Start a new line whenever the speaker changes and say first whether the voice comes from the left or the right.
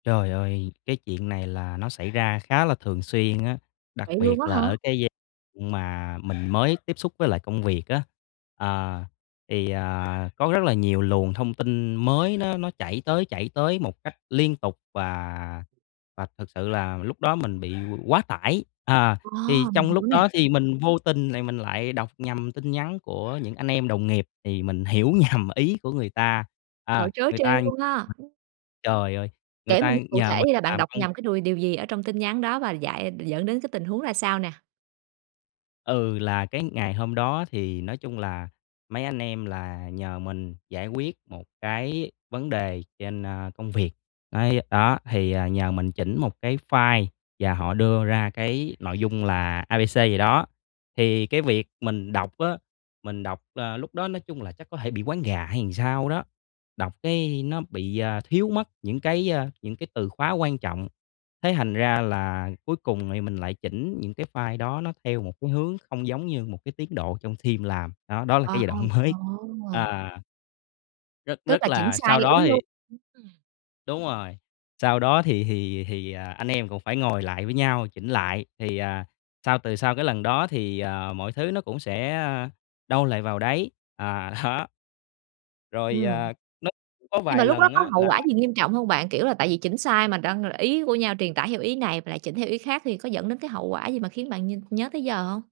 left: Trời ơi, cái chuyện này là nó xảy ra khá là thường xuyên á, đặc
right: Vậy luôn
left: biệt
right: á
left: là
right: hả?
left: ở cái giai mà mình mới tiếp xúc với lại công việc á. À, thì, à, có rất là nhiều luồng thông tin mới nó nó chảy tới, chảy tới một cách liên tục và và thực sự là lúc đó mình bị quá tải. À,
right: Ờ,
left: thì
right: mình
left: trong lúc
right: hiểu nè.
left: đó thì mình vô tình thì mình lại đọc nhầm tin nhắn của những anh em đồng nghiệp thì mình hiểu nhầm ý của người ta, à,
right: Trời, trớ
left: người
right: trêu
left: ta ừ,
right: luôn ha!
left: trời ơi, người
right: Kể mình nghe
left: ta
right: cụ
left: nhờ
right: thể
left: mình
right: đi là bạn
left: làm
right: đọc
left: công
right: nhầm cái đùi điều gì ở trong tin nhắn đó và dại dẫn đến cái tình huống ra sao nè?
left: Ừ, là cái ngày hôm đó thì nói chung là mấy anh em là nhờ mình giải quyết một cái vấn đề trên, a, công việc. Đấy, đó thì, ờ, nhờ mình chỉnh một cái file và họ đưa ra cái nội dung là A-B-C gì đó. Thì cái việc mình đọc á, mình đọc, ờ, lúc đó nói chung là chắc có thể bị quáng gà hay sao đó, đọc cái nó bị, à, thiếu mất những cái, a, những cái từ khóa quan trọng. Thế thành ra là cuối cùng thì mình lại chỉnh những cái file đó nó theo một cái hướng không giống như một cái tiến độ trong team làm, đó, đó là cái
right: À,
left: giai đoạn mới.
right: ồ. Ồ!
left: à. Rất,
right: Tức
left: rất
right: là chỉnh
left: là
right: sai
left: sau đó
right: ý luôn.
left: thì
right: Ưm, ừm.
left: Đúng rồi, sau đó thì thì thì, ờ, anh em cũng phải ngồi lại với nhau, chỉnh lại thì, à, sau từ sau cái lần đó thì, à, mọi thứ nó cũng sẽ, ơ, đâu lại vào đấy. À, đó. Rồi,
right: Ừm.
left: à, nó có
right: Nhưng
left: vài
right: mà lúc đó
left: lần
right: có
left: á
right: hậu quả
left: là
right: gì nghiêm trọng hông bạn? Kiểu là, tại vì chỉnh sai mà đăng ý của nhau truyền tải theo ý này mà lại chỉnh theo ý khác thì có dẫn đến cái hậu quả gì mà khiến bạn nh nhớ tới giờ hông?